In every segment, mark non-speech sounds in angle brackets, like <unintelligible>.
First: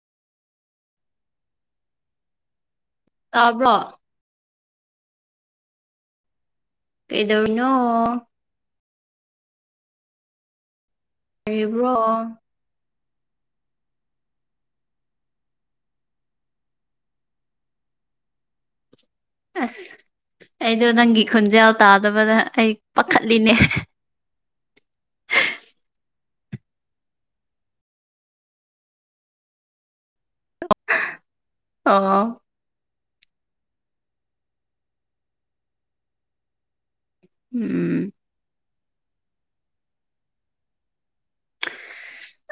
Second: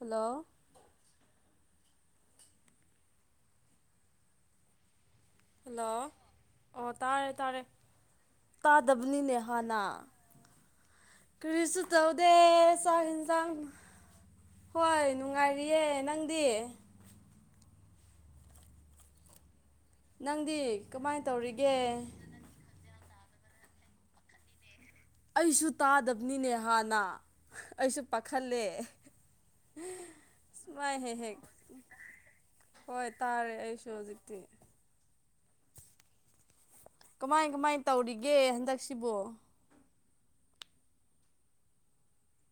hello ꯇꯥꯕ꯭ꯔꯣ hello ꯑꯣ ꯇꯥꯔꯦ ꯇꯥꯔꯦ ꯀꯩꯗꯧꯔꯤꯅꯣ ꯇꯥꯗꯕꯅꯤꯅꯦ ꯍꯥꯟꯅ ꯀꯔꯤꯁꯨ ꯀꯔꯤꯕ꯭ꯔꯣ ꯇꯧꯗꯦ ꯆꯥꯛ ꯌꯦꯟꯁꯥꯡ ꯍꯣꯏ ꯅꯨꯡꯉꯥꯏꯔꯤꯌꯦ ꯅꯪꯗꯤ ꯑꯁ ꯅꯪꯗꯤ ꯑꯩꯗꯣ ꯅꯪꯒꯤ ꯀꯃꯥꯏꯅ ꯈꯨꯣꯟꯖꯦꯜ ꯇꯧꯔꯤꯒꯦ ꯇꯥꯗꯕꯗ ꯑꯩ ꯄꯥꯈꯠꯂꯤꯅꯦ ꯑꯩꯁꯨ ꯇꯥꯗꯕꯅꯤꯅꯦ ꯍꯥꯟꯅ ꯑꯩꯁꯨ ꯄꯥꯈꯠꯂꯦ ꯁꯨꯃꯥꯏ ꯍꯦꯛ ꯍꯦꯛ ꯑꯣ ꯍꯣꯏ ꯇꯥꯔꯦ ꯑꯩꯁꯨ ꯍꯧꯖꯤꯛꯇꯤ ꯀꯃꯥꯏ ꯀꯃꯥꯏ ꯎꯝ ꯇꯧꯔꯤꯒꯦ ꯍꯟꯗꯛꯁꯤꯕꯣ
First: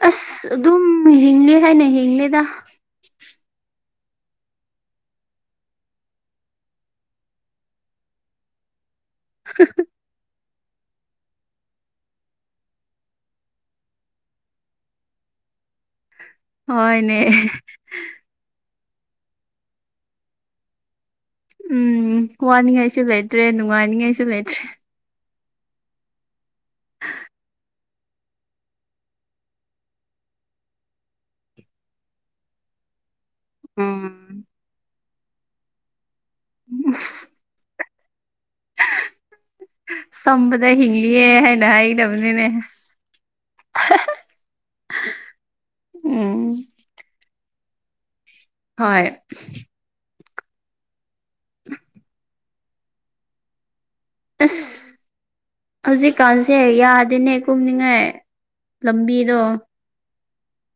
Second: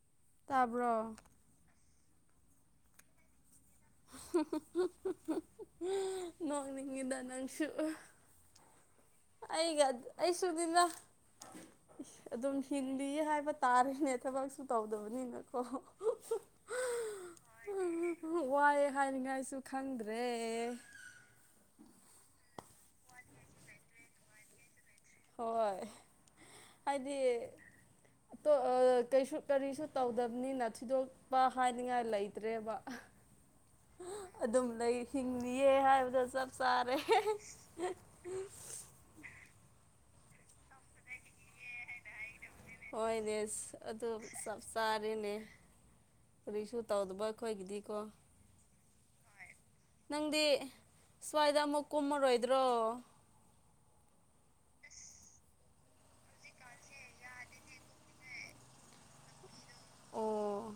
ꯑꯁ ꯑꯗꯨꯝ ꯇꯥꯕ꯭ꯔꯣ ꯍꯤꯡꯂꯤ ꯍꯥꯏꯅ ꯍꯤꯡꯂꯤꯗ ꯅꯣꯡꯅꯤꯡꯉꯤꯗ ꯅꯪꯁꯨ ꯑꯩꯒ ꯑꯩꯁꯨꯨ ꯑꯗꯨꯅꯤꯗ ꯑꯗꯨꯝ ꯍꯤꯡꯂꯤ ꯍꯥꯏꯕ ꯇꯥꯔꯦꯅꯦ ꯊꯕꯛꯁꯨ ꯇꯧꯗꯕꯅꯤꯅꯀꯣ ꯍꯣꯢꯅꯦ ꯎ ꯋꯥꯏꯑꯦ ꯍꯥꯏꯅꯤꯡꯉꯥꯏꯁꯨ ꯈꯪꯗ꯭ꯔꯦ ꯎꯝ ꯋꯥꯅꯤꯡꯉꯥꯏꯁꯨ ꯂꯩꯇ꯭ꯔꯦ ꯅꯨꯡꯉꯥꯏꯅꯤꯡꯉꯥꯏꯁꯨ ꯂꯩꯇ꯭ꯔꯦ ꯍꯣꯏ ꯑꯩꯗꯤ ꯀꯔꯤꯁꯨ ꯇꯧꯗꯕꯅꯤꯅ ꯊꯤꯗꯣꯛ ꯕꯥ ꯍꯥꯏꯅꯤꯡꯉꯥꯏ ꯂꯩꯇ꯭ꯔꯦꯕ ꯎꯝ ꯑꯗꯨꯝ ꯂꯩ ꯍꯤꯡꯂꯤꯌꯦ ꯍꯥꯏꯕꯗꯣ ꯆꯞ ꯆꯥꯔꯦ ꯎ <inaudible> ꯆꯝꯕꯗ ꯍꯤꯡꯂꯤꯌꯦ ꯍꯥꯏꯅ ꯍꯥꯏꯗꯕꯅꯤꯅꯦ ꯍꯣꯏꯅꯦ ꯑꯗꯨ ꯆꯥꯞ ꯆꯥꯔꯦꯅꯦ ꯎꯝ ꯀꯔꯤꯁꯨ ꯇꯧꯗꯕ ꯑꯩꯈꯣꯏꯒꯤꯗꯤꯀꯣ ꯍꯣꯏ ꯅꯪꯗꯤ ꯁ꯭ꯋꯥꯏꯗ ꯑꯃꯨꯛ ꯀꯨꯝꯃꯔꯣꯏꯗ꯭ꯔꯣ ꯑꯁ ꯍꯧꯖꯤꯛꯀꯥꯟꯁꯦ ꯌꯥꯗꯦꯅꯦ ꯀꯨꯝꯅꯤꯡꯉꯥꯏ ꯂꯝꯕꯤꯗꯣ ꯑꯣ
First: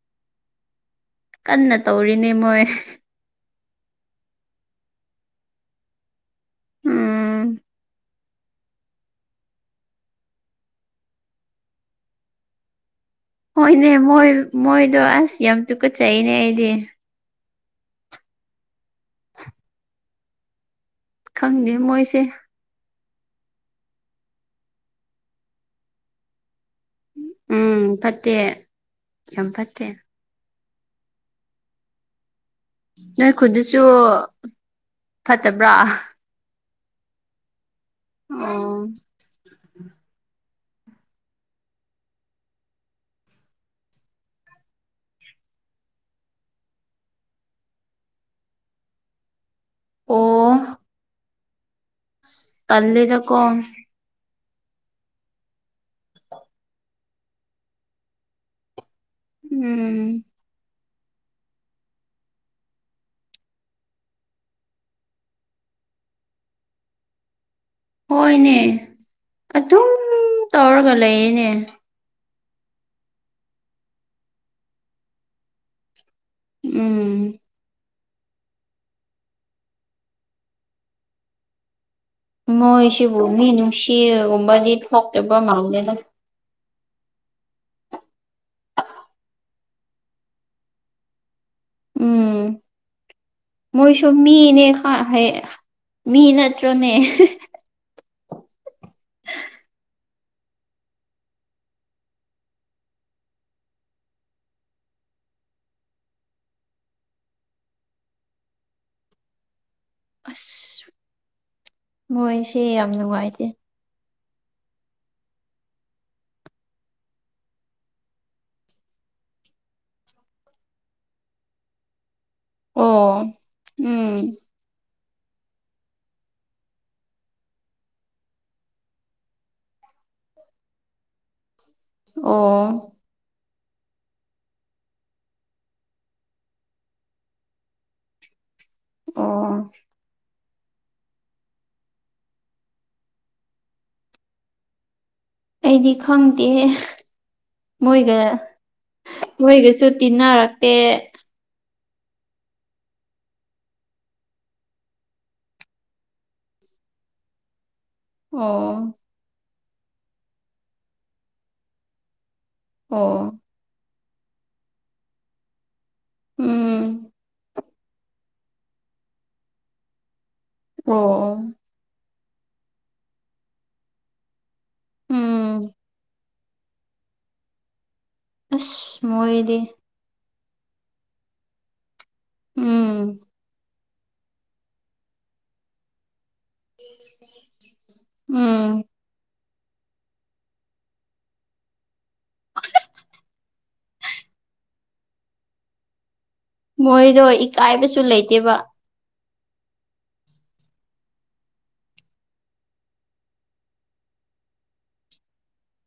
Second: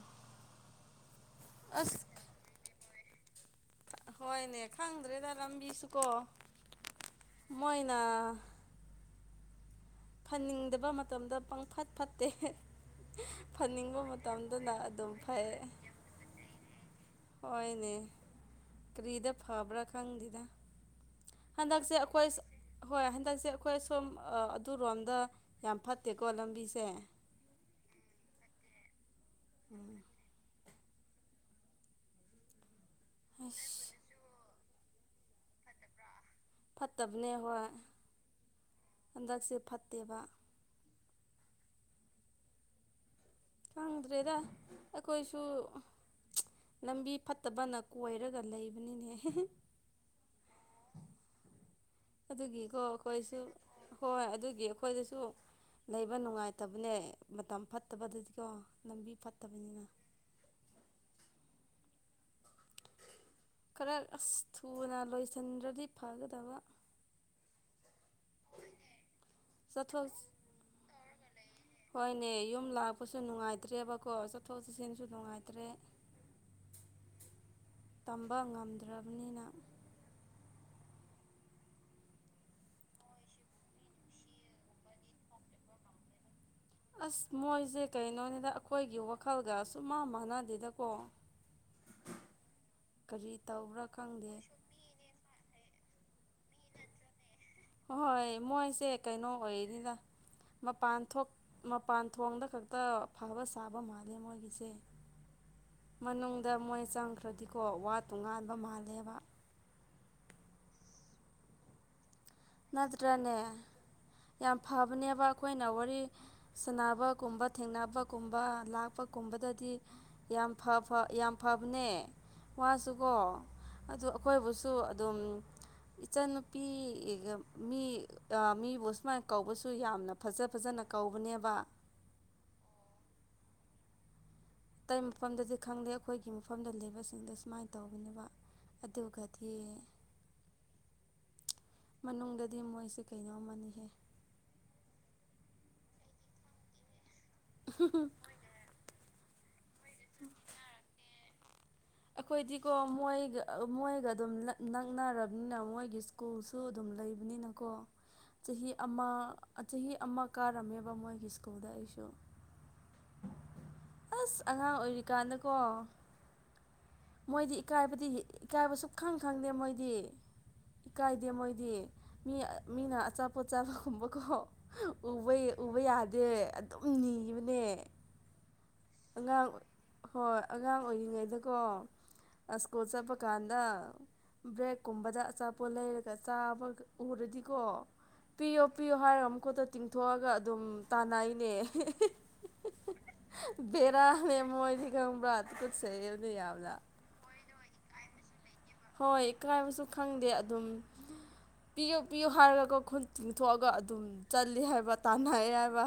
ꯀꯟꯅ ꯑꯁ ꯇꯧꯔꯤꯅꯦ ꯃꯣꯏ ꯍꯣꯏꯅꯦ ꯈꯪꯗ꯭ꯔꯦꯗ ꯂꯝꯕꯤꯁꯨꯀꯣ ꯎꯝ ꯃꯣꯏꯅ ꯐꯟꯅꯤꯡꯗꯕ ꯃꯇꯝꯗ ꯄꯪꯐꯠ ꯐꯠꯇꯦ ꯍꯣꯏꯅꯦ ꯐꯟꯅꯤꯡꯕ ꯃꯣꯏ ꯃꯇꯝꯗꯅ ꯃꯣꯏꯗꯣ ꯑꯗꯨꯝ ꯑꯁ ꯐꯩ ꯌꯥꯝ ꯇꯨꯀꯠꯆꯩꯅꯦ ꯑꯩꯗꯤ ꯍꯣꯏꯅꯦ ꯀꯔꯤꯗ ꯐꯕ꯭ꯔꯥ ꯈꯪꯗꯦꯗ ꯈꯪꯗꯦ ꯍꯟꯗꯛꯁꯦ ꯃꯣꯏꯁꯦ ꯑꯩꯈꯣꯏ ꯍꯣꯏ ꯍꯟꯗꯛꯁꯦ ꯑꯩꯈꯣꯏ ꯁꯣꯝ ꯑꯗꯨꯔꯣꯝꯗ ꯌꯥꯝ ꯐꯠꯇꯦꯀꯣ ꯂꯝꯕꯤꯁꯦ ꯎꯝ ꯐꯠꯇꯦ ꯌꯥꯝ ꯐꯠꯇꯦ ꯅꯣꯏ ꯑꯁ ꯈꯨꯟꯗꯨꯁꯨ ꯐꯠꯇꯕ꯭ꯔꯥ ꯐꯠꯇꯕꯅꯦ ꯍꯣꯏ ꯑꯣ ꯍꯟꯗꯛꯁꯦ ꯐꯠꯇꯦꯕ ꯈꯪꯗ꯭ꯔꯦꯗ ꯑꯩꯈꯣꯏꯁꯨ ꯂꯝꯕꯤ ꯐꯠꯇꯕꯅ ꯀꯣꯏꯔꯒ ꯂꯩꯕꯅꯤꯅꯦ ꯑꯣ ꯑꯗꯨꯒꯤꯀꯣ ꯇꯜꯂꯦꯗꯀꯣ ꯑꯩꯈꯣꯏꯁꯨ ꯍꯣꯏ ꯑꯗꯨꯒꯤ ꯑꯩꯈꯣꯏꯗꯁꯨ ꯂꯩꯕ ꯅꯨꯡꯉꯥꯏꯇꯕꯅꯦ ꯃꯇꯝ ꯐꯠꯇꯕ ꯑꯗꯨꯗꯤꯀꯣ ꯂꯝꯕꯤ ꯐꯠꯇꯕꯅꯤꯅ ꯎꯝ ꯈꯔ ꯑꯁ ꯊꯨꯅ ꯂꯣꯏꯁꯤꯟꯈꯔ꯭ꯗꯤ ꯐꯒꯗꯧꯕ ꯍꯣꯏꯅꯦ ꯑꯗꯨꯝ ꯆꯠꯊꯣꯛ ꯇꯧꯔꯒ ꯂꯩꯌꯦꯅꯦ ꯍꯣꯏꯅꯦ ꯌꯨꯝ ꯂꯥꯛꯄꯁꯨ ꯅꯨꯡꯉꯥꯏꯇ꯭ꯔꯦꯕꯀꯣ ꯆꯠꯊꯣꯛ ꯆꯠꯁꯤꯟꯁꯨ ꯅꯨꯡꯉꯥꯏꯇ꯭ꯔꯦ ꯎꯝ ꯇꯝꯕ ꯉꯝꯗ꯭ꯔꯕꯅꯤꯅ ꯃꯣꯏꯁꯤꯕꯨ ꯃꯤ ꯅꯨꯡꯁꯤꯒꯨꯝꯕꯗꯤ ꯊꯣꯛꯇꯕ ꯃꯗꯦꯗ ꯑꯁ ꯃꯣꯏꯁꯦ ꯀꯩꯅꯣꯅꯤꯗ ꯑꯩꯈꯣꯏꯒꯤ ꯋꯥꯈꯜꯒ ꯁꯨꯡꯃꯥꯟ ꯃꯥꯟꯅꯗꯦꯗꯀꯣ <unintelligible> <inaudible> ꯎꯝ ꯀꯔꯤ ꯇꯥꯎ ꯃꯣꯏꯁꯨ ꯃꯤꯅꯦ ꯃꯤ ꯅꯠꯇ꯭ꯔꯣꯅꯦ ꯍꯣꯏ ꯃꯣꯏꯁꯦ ꯀꯩꯅꯣ ꯑꯣꯏꯅꯤꯅ ꯃꯄꯥꯟ ꯊꯣꯛ ꯃꯄꯥꯟ ꯊꯣꯡꯗ ꯈꯛꯇ ꯐꯕ ꯁꯥꯕ ꯃꯥꯜꯂꯦ ꯃꯣꯏꯒꯤꯁꯦ ꯃꯅꯨꯡꯗ ꯃꯣꯏ ꯆꯪꯈ꯭ꯔꯗꯤꯀꯣ ꯋꯥ ꯇꯣꯉꯥꯟꯕ ꯃꯥꯜꯂꯦꯕ ꯑꯁ ꯃꫭꯏꯁ‌ꯦ ꯅꯠꯇ꯭ꯔꯥꯅꯦ ꯌꯥꯝ ꯐꯕꯅꯦꯕ ꯑꯩꯈꯣꯏꯅ ꯋꯥꯔꯤ ꯁꯥꯟꯅꯕꯒꯨꯝꯕ ꯊꯦꯡꯅꯕꯒꯨꯝꯕ ꯂꯥꯛꯄꯒꯨꯝꯕꯗꯗꯤ ꯌꯥꯝ ꯐꯥ ꯌꯥꯝ ꯐꯕꯅꯦ ꯃꯥꯁꯨꯀꯣ ꯑꯣ ꯑꯗꯨ ꯎꯝ ꯑꯩꯈꯣꯏꯕꯨꯁꯨ ꯁꯨ ꯑꯗꯨꯝ ꯏꯆꯟꯅꯨꯄꯤ ꯃꯤ ꯃꯤꯕꯨ ꯑꯁꯨꯃꯥꯏꯅ ꯀꯧꯕꯁꯨ ꯌꯥꯝꯅ ꯐꯖ ꯐꯖꯅ ꯀꯧꯕꯅꯦꯕ ꯑꯣ ꯑꯇꯩ ꯃꯐꯝꯗꯗꯤ ꯈꯪꯂꯦ ꯑꯩꯈꯣꯏꯒꯤ ꯃꯐꯝꯗ ꯂꯩꯕꯁꯤꯡꯗ ꯁꯨꯃꯥꯏꯅ ꯇꯧꯕꯅ‌ꯦꯕ ꯑꯗꯨꯒꯗꯤ ꯑꯣ ꯃꯅꯨꯡꯗꯗꯤ ꯃꯣꯏꯁꯦ ꯀꯩꯅꯣꯝ ꯑꯃꯅꯤꯍꯦ ꯑꯩꯗꯤ ꯈꯪꯗꯦ ꯃꯣꯏꯒ ꯃꯣꯏꯒ ꯁꯨ ꯇꯤꯟꯅꯔꯛꯇꯦ ꯑꯩꯈꯣꯏꯗꯤꯀꯣ ꯃꯣꯏꯒ ꯃꯣꯏꯒ ꯑꯗꯨꯝ ꯅꯛꯅꯔꯕꯅꯤꯅ ꯃꯣꯏꯒꯤ ꯏꯁ꯭ꯀꯨꯜꯁꯨ ꯑꯗꯨꯝ ꯂꯩꯕꯅꯤꯅꯀꯣ ꯆꯍꯤ ꯑꯣ ꯑꯃ ꯆꯍꯤ ꯑꯃ ꯀꯥꯔꯝꯃꯦꯕ ꯃꯣꯏꯒꯤ ꯏꯁ꯭ꯀꯨꯜꯗ ꯑꯩꯁꯨ ꯑꯣ ꯑꯁ ꯑꯉꯥꯡ ꯑꯣꯏꯔꯤꯀꯥꯟꯗꯀꯣ ꯎꯝ ꯃꯣꯏꯗꯤ ꯏꯀꯥꯏꯕꯗꯤ ꯏꯀꯥꯏꯕ ꯁꯨꯡ ꯈꯪ ꯈꯪꯗꯦ ꯃꯣꯏꯗꯤ ꯏꯀꯥꯏꯗꯦ ꯑꯣ ꯃꯣꯏꯗꯤ ꯃꯤ ꯃꯤꯅ ꯑꯆꯥꯄꯣꯠ ꯆꯥꯕꯒꯨꯝꯕꯀꯣꯕ ꯎꯝ ꯎꯕ ꯌꯥꯗꯦ ꯑꯗꯨꯝ ꯅꯤꯕꯅꯦ ꯑꯁ ꯑꯉꯥꯡ ꯃꯣꯏꯗꯤ ꯍꯣꯏ ꯑꯉꯥꯡ ꯑꯣꯏꯔꯤꯉꯩꯗꯀꯣ ꯏꯁ꯭ꯀꯨꯜ ꯆꯠꯄ ꯎꯝ ꯀꯥꯟꯗ ꯕ꯭ꯔꯦꯛꯀꯨꯝꯕꯗ ꯑꯥꯆꯄ ꯄꯣꯠ ꯂꯩꯔꯒ ꯆꯥꯕ ꯎꯔꯗꯤꯀꯣ ꯄꯤꯌꯣ ꯎꯝ ꯄꯤꯌꯣ ꯍꯥꯏꯔꯒ ꯃꯈꯨꯠꯇꫭ ꯇꯤꯡꯊꯣꯛꯑꯒ ꯑꯗꯨꯝ ꯇꯥꯟꯅꯩꯅꯦ ꯕ‌ꯦꯔꯥꯅ‌ꯦ ꯃꯣꯏꯗꯤ ꯈꯪꯕ꯭ꯔꯥ ꯊꯨꯀꯨꯠꯆꯩ ꯑꯩꯗꯤ ꯌꯥꯝꯅꯥ ꯃꯣꯏꯗꯣ ꯏꯀꯥꯏꯕꯁꯨ ꯂꯩꯇꯦꯕ ꯍꯣꯏ ꯏꯀꯥꯏꯕꯁꯨ ꯈꯪꯗꯦ ꯑꯗꯨꯝ ꯄꯤꯌꯨ ꯄꯤꯌꯨ ꯍꯥꯏꯔꯒ ꯈꯨꯟ ꯇꯤꯡꯊꯣꯛꯑꯒ ꯑꯗꯨꯝ ꯆꯠꯂ ꯍꯥꯏꯕ ꯇꯥꯟꯅꯩꯌ‌ꯦ ꯍꯥꯏꯕ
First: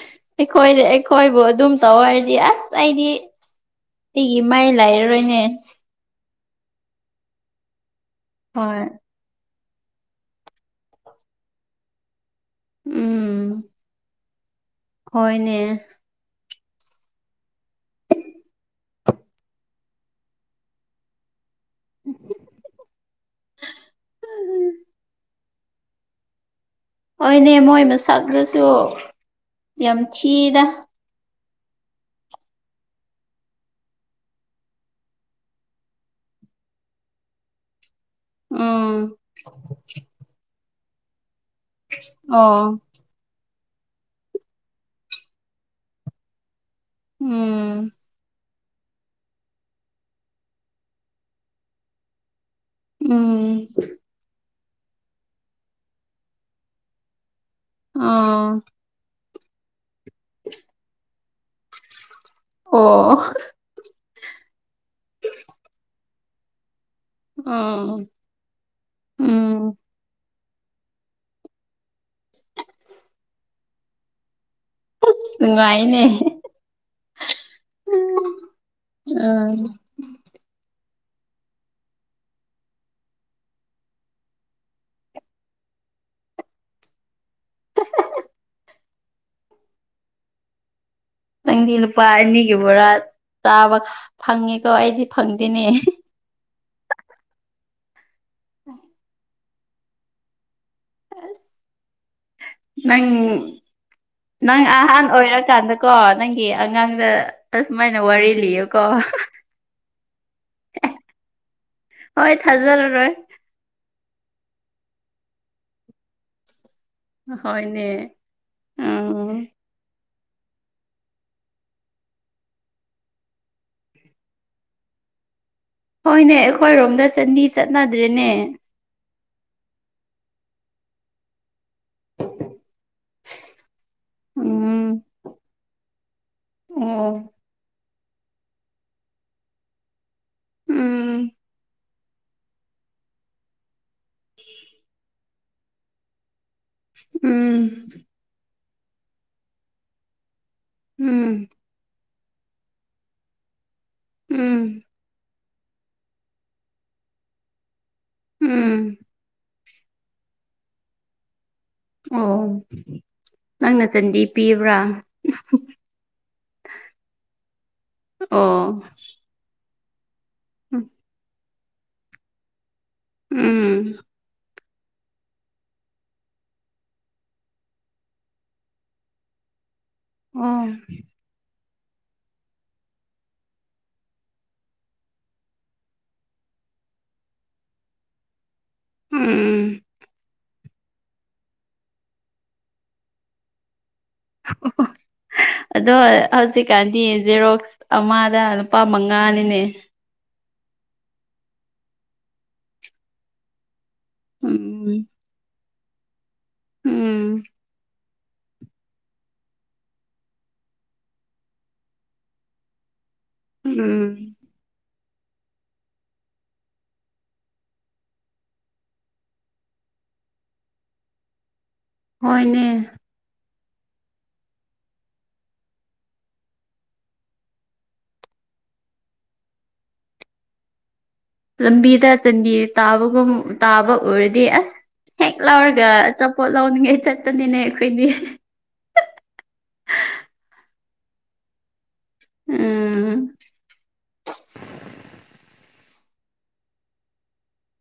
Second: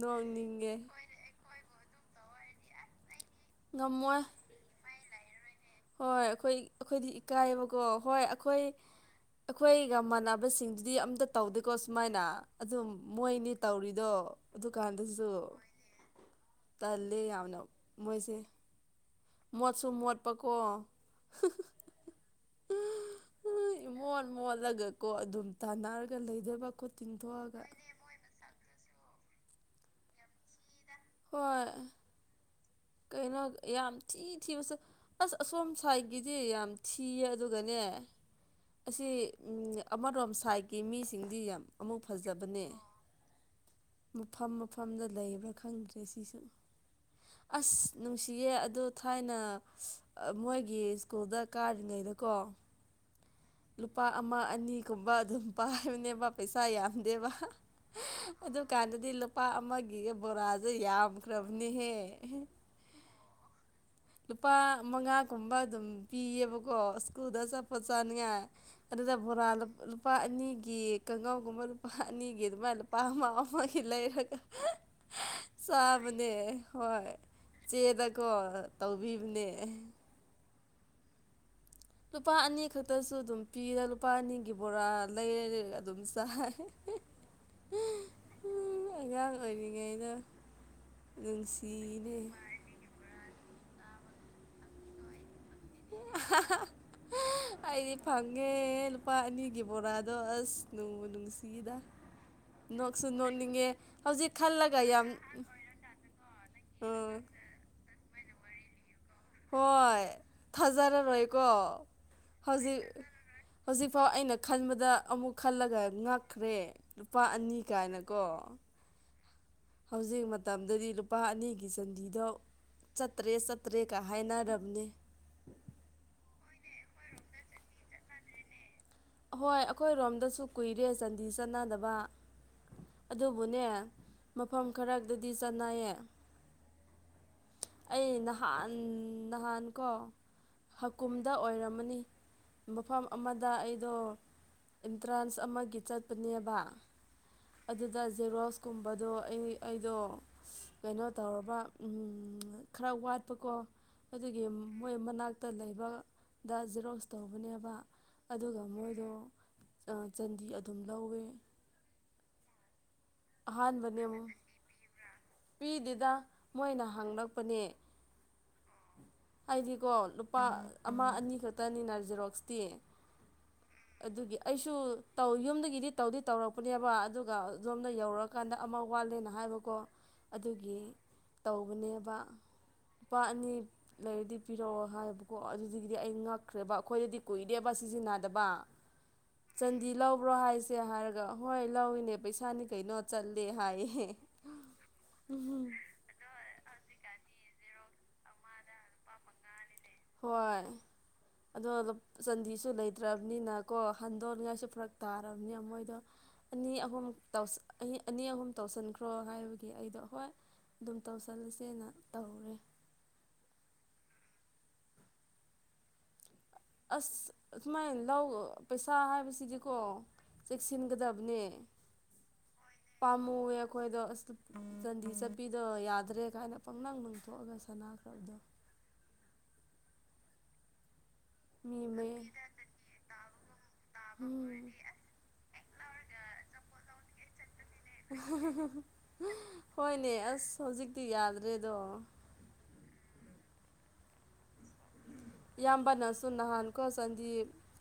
ꯅꯣꯛꯅꯤꯡꯉꯦ ꯑꯩꯈꯣꯏꯗ ꯑꯩꯈꯣꯏꯕꯨ ꯑꯗꯨꯝ ꯇꯧ ꯍꯥꯏꯔꯗꯤ ꯑꯁ ꯑꯩꯗꯤ ꯉꯝꯃꯣꯏ ꯑꯩꯒꯤ ꯃꯥꯏ ꯂꯩꯔꯔꯣꯏꯅꯦ ꯍꯣꯏ ꯑꯩꯈꯣꯏ ꯑꯩꯈꯣꯏꯗꯤ ꯏꯀꯥꯏꯕꯀꯣ ꯍꯣꯏ ꯑꯩꯈꯣꯏ ꯍꯣꯏ ꯑꯩꯈꯣꯏꯒꯃꯥꯟꯅꯕꯁꯤꯡꯗꯨꯗꯤ ꯑꯝꯇ ꯇꯧꯗꯦꯀꯣ ꯑꯁꯨꯃꯥꯏꯅ ꯑꯗꯨ ꯃꯣꯏꯅꯤ ꯎꯝ ꯇꯧꯔꯤꯗꯣ ꯗꯨꯀꯥꯟꯗꯁꯨ ꯍꯣꯏꯅꯦ ꯇꯜꯂꯦ ꯌꯥꯝꯅ ꯃꯣꯏꯁꯦ ꯃꯣꯠꯁꯨ ꯃꯣꯠꯄꯀꯣ ꯏꯃꫭꯠ ꯃꯣꯠꯂꯒꯀꯣ ꯑꯗꯨꯝ ꯇꯥꯟꯅꯔꯒ ꯂꯩꯗꯕꯣꯠ <unintelligible> ꯍꯣꯏꯅꯦ ꯃꯣꯏ ꯃꯁꯛꯗꯨꯁꯨ ꯌꯥꯝ ꯊꯤꯗ ꯍꯣꯏ ꯀꯩꯅꯣ ꯌꯥꯝ ꯊꯤ ꯊꯤꯕꯁꯨ ꯑꯁ ꯑꯁꯣꯝ ꯁꯥꯏꯠꯒꯤꯗꯤ ꯌꯥꯝ ꯊꯤꯌꯦ ꯑꯗꯨꯒꯅꯦ ꯑꯁꯤ ꯎꯝ ꯑꯃꯔꯣꯝ ꯁꯥꯏꯠꯀꯤ ꯃꯤꯁꯤꯡꯗꯤ ꯌꯥꯝ ꯑꯃꯨꯛ ꯐꯖꯕꯅꯦ ꯑꯣ ꯃꯐꯝ ꯃꯐꯝꯗ ꯂꯩꯕ꯭ꯔꯥ ꯈꯪꯗ꯭ꯔꯦ ꯁꯤꯁꯨ ꯑꯁ ꯎꯝ ꯅꯨꯡꯁꯤꯌꯦ ꯑꯗꯣ ꯊꯥꯏꯅ ꯃꯣꯏꯒꯤ ꯏꯁ꯭ꯀꯨꯜꯗ ꯀꯥꯔꯤꯉꯩꯗꯀꯣ ꯎꯝ ꯂꯨꯄꯥ ꯑꯃ ꯑꯅꯤꯒꯨꯝꯕ ꯑꯗꯨꯝ ꯄꯥꯏꯕꯅꯦꯕ ꯄꯩꯁꯥ ꯌꯥꯝꯗꯦꯕ ꯑ ꯑꯗꯨꯀꯥꯟꯗꯗꯤ ꯂꯨꯄꯥ ꯑꯃꯒꯤꯒ ꯕꯣꯔꯥꯁꯦ ꯌꯥꯝꯈ꯭ꯔꯕꯅꯤꯍꯦ ꯑꯣ ꯂꯨꯄꯥ ꯃꯉꯥꯒꯨꯝꯕ ꯑꯗꯨꯝ ꯄꯤꯌꯦꯕꯀꯣ ꯑꯁ ꯏꯁ꯭ꯀꯨꯜꯗ ꯑꯆꯥꯄꫭꯠ ꯎꯝ ꯆꯅꯤꯡꯉꯥꯏ ꯑꯗꯨꯗ ꯕꫭꯔꯥ ꯎꯝ ꯂꯨꯄꯥ ꯑꯅꯤꯒꯤ ꯀꯥꯡꯉꯥꯎꯒꯨꯝꯕ ꯂꯨꯄꯥ ꯑꯅꯤꯒꯤ ꯑꯗꯨꯃꯥꯏꯅ ꯂꯨꯄꯥ ꯑꯃ ꯑꯃꯒꯤ ꯂꯩꯔꯒ ꯅꯨꯡꯉꯥꯏꯅꯦ ꯆꯥꯕꯅꯦ ꯍꯣꯏ ꯆꯦꯗꯀꯣ ꯇꯧꯕꯤꯕꯅꯦ ꯎꯝ ꯂꯨꯄꯥ ꯑꯅꯤ ꯈꯛꯇꯁꯨ ꯑꯗꯨꯝ ꯄꯤꯔ ꯂꯨꯄꯥ ꯑꯅꯤꯒꯤ ꯕꯣꯔꯥ ꯂꯩꯔ ꯂꯩ ꯑꯗꯨꯝ ꯆꯥꯏ ꯑꯉꯥꯡ ꯑꯣꯏꯔꯤꯉꯩꯗ ꯅꯪꯗꯤ ꯂꯨꯄꯥ ꯅꯨꯡꯁꯤꯅꯦ ꯑꯅꯤꯒꯤ ꯕꯣꯔꯥ ꯆꯥꯕ ꯐꯪꯉꯦꯀꯣ ꯑꯩꯗꯤ ꯐꯪꯗꯦꯅꯦ ꯑꯩꯗꯤ ꯐꯪꯉꯦ ꯂꯨꯄꯥ ꯑꯅꯤꯒꯤ ꯕꯣꯔꯥ ꯗꫭ ꯑꯁ ꯅꯨꯡꯕꯨ ꯑꯁ ꯅꯨꯡꯁꯤꯗ ꯅꯪ ꯅꯣꯛꯁꯨ ꯅꯣꯛꯅꯤꯡꯉꯦ ꯍꯧꯖꯤꯛ ꯅꯪ ꯈꯜꯂꯒ ꯑꯍꯥꯟ ꯌꯥꯝ ꯑꯣꯏꯔꯀꯥꯟꯗꯀꯣ ꯅꯪꯒꯤ ꯑꯉꯥꯡꯗꯥ ꯎꯝ ꯑꯁꯨꯃꯥꯏꯅ ꯋꯥꯔꯤ ꯂꯤꯌꯦꯀꯣ ꯍꯣꯏ ꯊꯥꯖꯥꯔꯔꫭꯏꯀꯣ ꯍꯣꯏ ꯍꯧꯖꯤꯛ ꯊꯥꯖꯔꯔꯣꯏ ꯍꯧꯖꯤꯛꯐꯥꯎ ꯑꯩꯅ ꯈꯟꯕꯗ ꯑꯃꯨꯛ ꯈꯜꯂꯒ ꯉꯛꯈ꯭ꯔꯦ ꯂꯨꯄꯥ ꯑꯅꯤ ꯍꯣꯏꯅꯦ ꯀꯥꯏꯅꯀꯣ ꯎꯝ ꯍꯧꯖꯤꯛ ꯃꯇꯝꯗꯗꯤ ꯂꯨꯄꯥ ꯑꯅꯤꯒꯤ ꯆꯥꯟꯗꯤꯗꯣ ꯆꯠꯇ꯭ꯔꯦ ꯆꯠꯇ꯭ꯔꯦꯒ ꯍꯥꯏꯅꯔꯕꯅꯦ ꯍꯣꯏꯅꯦ ꯑꯩꯈꯣꯏꯔꯣꯝꯗ ꯆꯥꯟꯗꯤ ꯆꯠꯅꯗ꯭ꯔꯦꯅꯦ ꯍꯣꯏ ꯑꯩꯈꯣꯏꯔꯣꯝꯗꯁꯨ ꯀꯨꯏꯔꯦ ꯆꯥꯟꯗꯤ ꯆꯠꯅꯗꯕ ꯑꯗꯨꯕꯨꯅꯦ ꯃꯐꯝ ꯎꯝ ꯈꯔꯗꯗꯤ ꯆꯠꯅꯩꯌꯦ ꯑꯣ ꯑꯩ ꯅꯍꯥꯟ ꯅꯍꯥꯟ ꯀꯣ ꯎꯝ ꯍꯀꯨꯝꯨꯝꯗ ꯑꯣꯏꯔꯝꯃꯅꯤ ꯃꯐꯝ ꯑꯃꯗ ꯑꯩꯗꯣ ꯑꯦꯟꯇ꯭ꯔꯥꯟꯁ ꯑꯃꯒꯤ ꯆꯠꯄꯅꯦꯕ ꯎꯝ ꯑꯗꯨꯗ ꯖꯦꯔꯣꯁꯀꯨꯝꯕꯗꯣ ꯑꯩ ꯑꯩꯗꯣ ꯀꯩꯅꯣ ꯎꯝ ꯇꯧꯔꯕ ꯎꯝ ꯈꯔ ꯋꯥꯠꯄꯀꯣ ꯑꯗꯨꯒꯤ ꯎꯝ ꯃꯣꯏ ꯃꯅꯥꯛꯇ ꯂꯩꯕꯗ ꯖꯦꯔꯣꯁ ꯇꯧꯕꯅꯦꯕ ꯑꯗꯨꯒ ꯎꯝ ꯃꯣꯏꯗꯣ ꯑꯥ ꯆꯥꯟꯗꯤ ꯑꯗꯨꯝ ꯂꯧꯋ‌ꯦ ꯑꯣ ꯅꯪꯅ ꯑꯍꯥꯟꯕꯅꯦ ꯆꯟꯗꯤ ꯄꯤꯕ꯭ꯔꯥ ꯄꯤꯗꯦꯗ ꯃꯣꯏꯅ ꯍꯪꯂꯛꯄꯅꯦ ꯑꯣ ꯍꯥꯏꯗꯤꯀꯣ ꯂꯨꯄꯥ ꯑꯃ ꯑꯅꯤ ꯈꯛꯇꯅꯤꯅ ꯖꯦꯔꯣꯛꯁꯇꯤ ꯎꯝ ꯑꯗꯨꯒꯤ ꯑꯩꯁꯨ ꯇꯧ ꯌꯨꯝꯗꯒꯤꯗꯤ ꯇꯧꯗꯤ ꯇꯧꯔꯛꯄꯅꯦꯕꯥ ꯑꯗꯨꯒ ꯑꯗꯣꯝꯗ ꯌꯧꯔꯥꯀꯥꯟꯗ ꯑꯃ ꯋꯥꯠꯂꯦꯅ ꯍꯥꯏꯕꯀꯣ ꯑꯣ ꯑꯗꯨꯒꯤ ꯇꯧꯕꯅꯦꯕ ꯂꯨꯄꯥ ꯑꯅꯤ ꯂꯩꯔꯗꯤ ꯄꯤꯔꯛꯑꯣ ꯍꯥꯏꯕꯀꯣ ꯑꯗꯨꯗꯒꯤꯗꯤ ꯑꯩ ꯉꯛꯈ꯭ꯔꯦꯕ ꯑꯩꯈꯣꯏꯗꯗꯤ ꯀꯨꯏꯗꯦꯕ ꯁꯤꯖꯤꯟꯅꯗꯕ ꯎꯝ ꯆꯟꯗꯤ ꯂꯧꯕ꯭ꯔꯣ ꯍꯥꯏꯁꯦ ꯍꯥꯏꯔꯒ ꯍꯣꯏ ꯂꯧꯏ ꯄꯩꯁꯥꯅꯤ ꯀꯩꯅꯣ ꯆꯠꯂꯦ ꯍꯥꯏꯌꯦ ꯑꯗꯣ ꯍꯧꯖꯤꯛꯀꯥꯟꯗꯤ ꯖꯦꯔꯣꯛꯁ ꯑꯃꯗ ꯅꯨꯄꯥ ꯃꯉꯥꯅꯤꯅꯦ ꯍꯣꯏ ꯑꯗꯣ ꯂꯨꯞ ꯆꯟꯗꯤꯁꯨ ꯂꯩꯇ꯭ꯔꯝꯅꯤꯅ ꯀꯣ ꯍꯟꯗꯣꯛꯅꯤꯉꯥꯏꯁꯨ ꯐꯔꯛ ꯎꯝ ꯇꯥꯔꯝꯅꯤꯅ ꯃꯣꯏꯗꯣ ꯑꯅꯤ ꯑꯍꯨꯝ ꯎꯝ ꯇꯧꯁꯟ ꯑꯅꯤ ꯑꯍꯨꯝ ꯇꯧꯁꯟꯈ꯭ꯔꯣ ꯍꯥꯏꯕꯒꯤ ꯑꯩꯗꯣ ꯍꯣꯏ ꯑꯗꯨꯝ ꯇꯧꯁꯜꯂꯁꯦꯅ ꯇꯧꯔꯦ ꯎꯝ ꯑꯁ ꯑꯗꯨꯃꯥꯏꯅ ꯂꯧ ꯄꯩꯁꯥ ꯍꯥꯏꯕꯁꯤꯗꯤꯀꯣ ꯆꯦꯛꯁꯤꯟꯒꯗꯕꯥꯅꯦ ꯍꯣꯏꯅꯦ ꯄꯥꯝꯃꯨꯌꯦ ꯑꯩꯈꯣꯏꯗꯣ ꯑꯁ ꯆꯟꯗꯤ ꯆꯠꯄꯤꯗꯣ ꯌꯥꯗ꯭ꯔꯦ ꯀꯥꯏꯅ ꯄꯪꯂꯪ ꯂꯪꯊꯣꯛ ꯑꯒ ꯁꯅꯥ ꯈꯪ ꯗꯦ ꯃꯤ ꯂꯝꯕꯤꯗ ꯃꯌꯦꯛ ꯆꯟꯗꯤ ꯇꯥꯕꯒꯨꯝ ꯇꯥꯕ ꯎꯔꯥꯗꯤ ꯎꯝ ꯑꯁ ꯍꯦꯛ ꯂꯧꯔꯒ ꯑꯆꯥꯄꯣꯠ ꯂꯧꯅꯤꯡꯉꯥꯏ ꯆꯠꯄꯅꯤꯅꯦ ꯑꯩꯈꯣꯏꯗꯤ ꯍ ꯍ ꯍ ꯍꯣꯏꯅꯦ ꯑꯁ ꯍꯧꯖꯤꯛꯇꯤ ꯌꯥꯗ꯭ꯔꯦꯗꯣ ꯎꯝ <inaudible> ꯏꯌꯥꯝꯕꯅꯁꯨ ꯅꯍꯥꯟꯀꯣ ꯆꯥꯟꯗꯤ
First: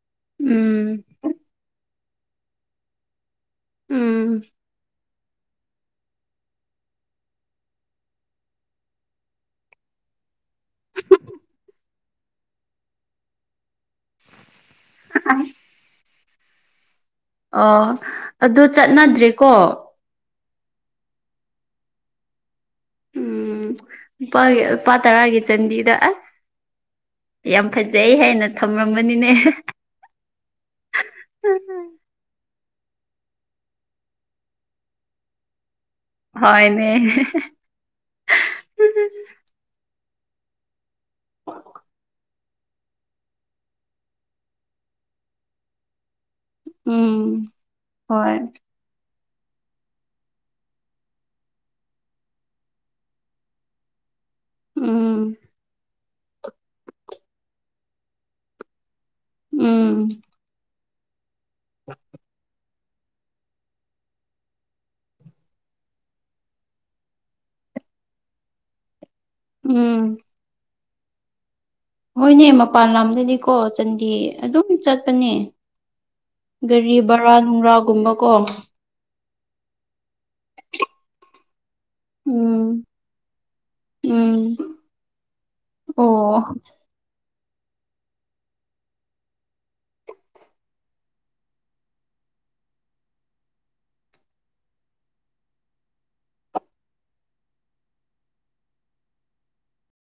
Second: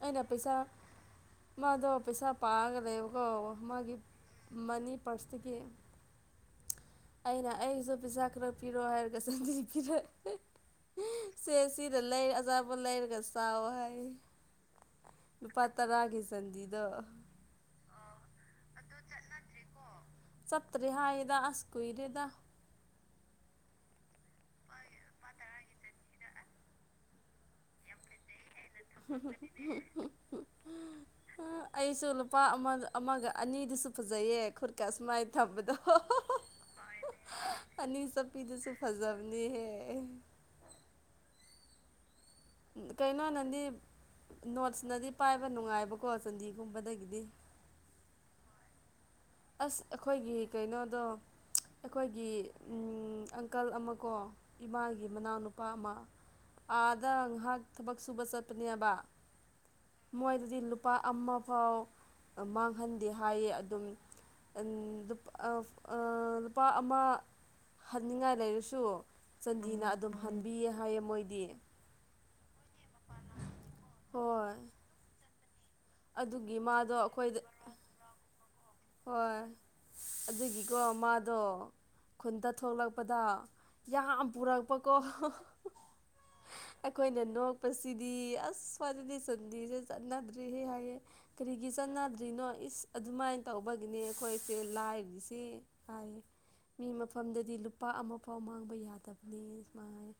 ꯑꯩꯅ ꯄꯩꯁꯥ ꯎꯝ ꯃꯥꯗꯣ ꯄꯩꯁꯥ ꯄꯥꯔꯥꯒ ꯂꯩꯕꯀꯣ ꯃꯥꯒꯤ ꯎꯝ ꯃꯅꯤ ꯄꯥ꯭ꯔꯁ ꯇꯒꯤ ꯑꯩꯅ ꯑꯩꯒꯤꯁꯨ ꯄꯩꯁꯥ ꯈꯔ ꯄꯤꯔꯛꯑꯣ ꯍꯥꯏꯔꯒ ꯆꯟꯅꯤ ꯄꯤꯔꯛ ꯑꯦ ꯁꯦ ꯁꯤꯗ ꯂꯩ ꯑꯆꯥꯥꯄꯣꯠ ꯂꯩꯔꯒ ꯇꯥꯎꯍꯥꯏ ꯅꯨꯄꯥ ꯇꯔꯥꯒꯤ ꯆꯟꯗꯤꯗꯣ ꯑꯣ ꯑꯗꯨ ꯆꯠꯅꯗ꯭ꯔꯦꯀꯣ ꯁꯠꯇ꯭ꯔꯦ ꯍꯥꯏꯌꯦꯗ ꯑꯁ ꯀꯨꯏꯔꯦꯗ ꯎꯝ ꯂꯨꯄꯥꯒꯤ ꯂꯨꯄꯥ ꯇꯔꯥꯒꯤ ꯆꯟꯗꯤꯗ ꯑꯁ ꯌꯥꯝ ꯐꯖꯩ ꯍꯥꯏꯅ ꯊꯝꯔꯥꯝꯕꯅꯤꯅꯦ <inaudible> ꯎ ꯑꯩꯁꯨ ꯂꯨꯄꯥ ꯑꯃ ꯑꯃꯒ ꯑꯅꯤꯗꯨꯁꯨ ꯐꯖꯩꯌꯦ ꯈꯨꯠꯀꯥ ꯑꯁꯨꯃꯥꯏꯅ ꯊꯝꯕꯗꯣ ꯍꯣꯏꯅꯦ ꯑꯅꯤ ꯆꯠꯄꯤꯗꯨꯁꯨ ꯐꯖꯕꯅꯤꯍꯦ ꯀꯩꯅꯣꯅꯗꯤ ꯅꯣꯠꯁꯅꯗꯤ ꯄꯥꯏꯕ ꯅꯨꯡꯉꯥꯏꯕꯀꯣ ꯆꯟꯗꯤꯒꯨꯝꯕꯗꯒꯤꯗꯤ ꯎꯝ ꯍꯣꯏ ꯑꯁ ꯑꯩꯈꯣꯏꯒꯤ ꯀꯩꯅꯣꯗꯣ ꯑꯩꯈꯣꯏꯒꯤ ꯑꯪꯀꯜ ꯑꯃꯀꯣ ꯏꯃꯥꯒꯤ ꯎꯝ ꯃꯅꯥꯎꯅꯨꯄꯥ ꯑꯃ ꯑꯥꯗ ꯉꯥꯏꯍꯥꯛ ꯊꯕꯛ ꯁꯨꯕ ꯆꯠꯄꯅꯦꯕ ꯎꯝ ꯃꯣꯏꯗꯗꯤ ꯂꯨꯄꯥ ꯑꯃ ꯐꯥꯎ ꯃꯥꯡꯍꯟꯗꯦ ꯍꯥꯏꯌꯦ ꯑꯗꯨꯝ ꯂꯨꯄꯥ ꯑꯃ ꯍꯟꯅꯤꯡꯉꯥꯏ ꯂꯩꯔꯁꯨ ꯆꯟꯗꯤꯅ ꯎꯝ ꯑꯗꯨꯝ ꯍꯟꯕꯤꯌꯦ ꯍꯥꯏꯌꯦ ꯃꯣꯏꯗꯤ ꯍꯣꯏꯅꯦ ꯃꯄꯥꯟ ꯂꯝꯗꯗꯤꯀꯣ ꯆꯥꯟꯗꯤ ꯍꯣꯏ ꯑꯗꯨꯝ ꯆꯠꯄꯅꯦ ꯑꯗꯨꯒꯤ ꯃꯥꯗꯣ ꯒꯥꯔꯤ ꯕꯔꯥ ꯑꯩꯈꯣꯏꯗ ꯅꯨꯡꯔꯥꯒꯨꯝꯕ ꯀꯣ ꯍꯣꯏ ꯑꯗꯨꯒꯤꯀꯣ ꯃꯥꯗꯣ ꯈꯨꯟꯇ ꯎꯝ ꯊꯣꯛꯂꯛꯄꯇꯥ ꯌꯥꯝ ꯎꯝ ꯄꯨꯔꯛꯄꯀꯣ ꯑꯣ ꯑꯩꯈꯣꯏꯅ ꯅꯣꯛꯄꯁꯤꯗꯤ ꯑꯁ ꯁ꯭ꯋꯥꯏꯗꯗꯤ ꯁꯨꯟꯇꯤꯁꯦ ꯆꯠꯅꯗ꯭ꯔꯤꯍꯦ ꯍꯥꯏꯌꯦ ꯀꯤꯔꯤꯒꯤ ꯆꯠꯅꯗ꯭ꯔꯤꯅꯣ ꯏꯁ ꯑꯗꯨꯃꯥꯏꯟ ꯇꯧꯕꯒꯤꯅꯤ ꯑꯩꯈꯣꯏꯁꯦ ꯂꯥꯏꯁꯤ ꯐꯥꯏ ꯃꯤ ꯃꯐꯝꯗꯗꯤ ꯂꯨꯄꯥ ꯑꯃꯐꯥꯎ ꯃꯥꯡꯕ ꯌꯥꯗꯕꯅꯤ ꯁꯨ <unintelligible>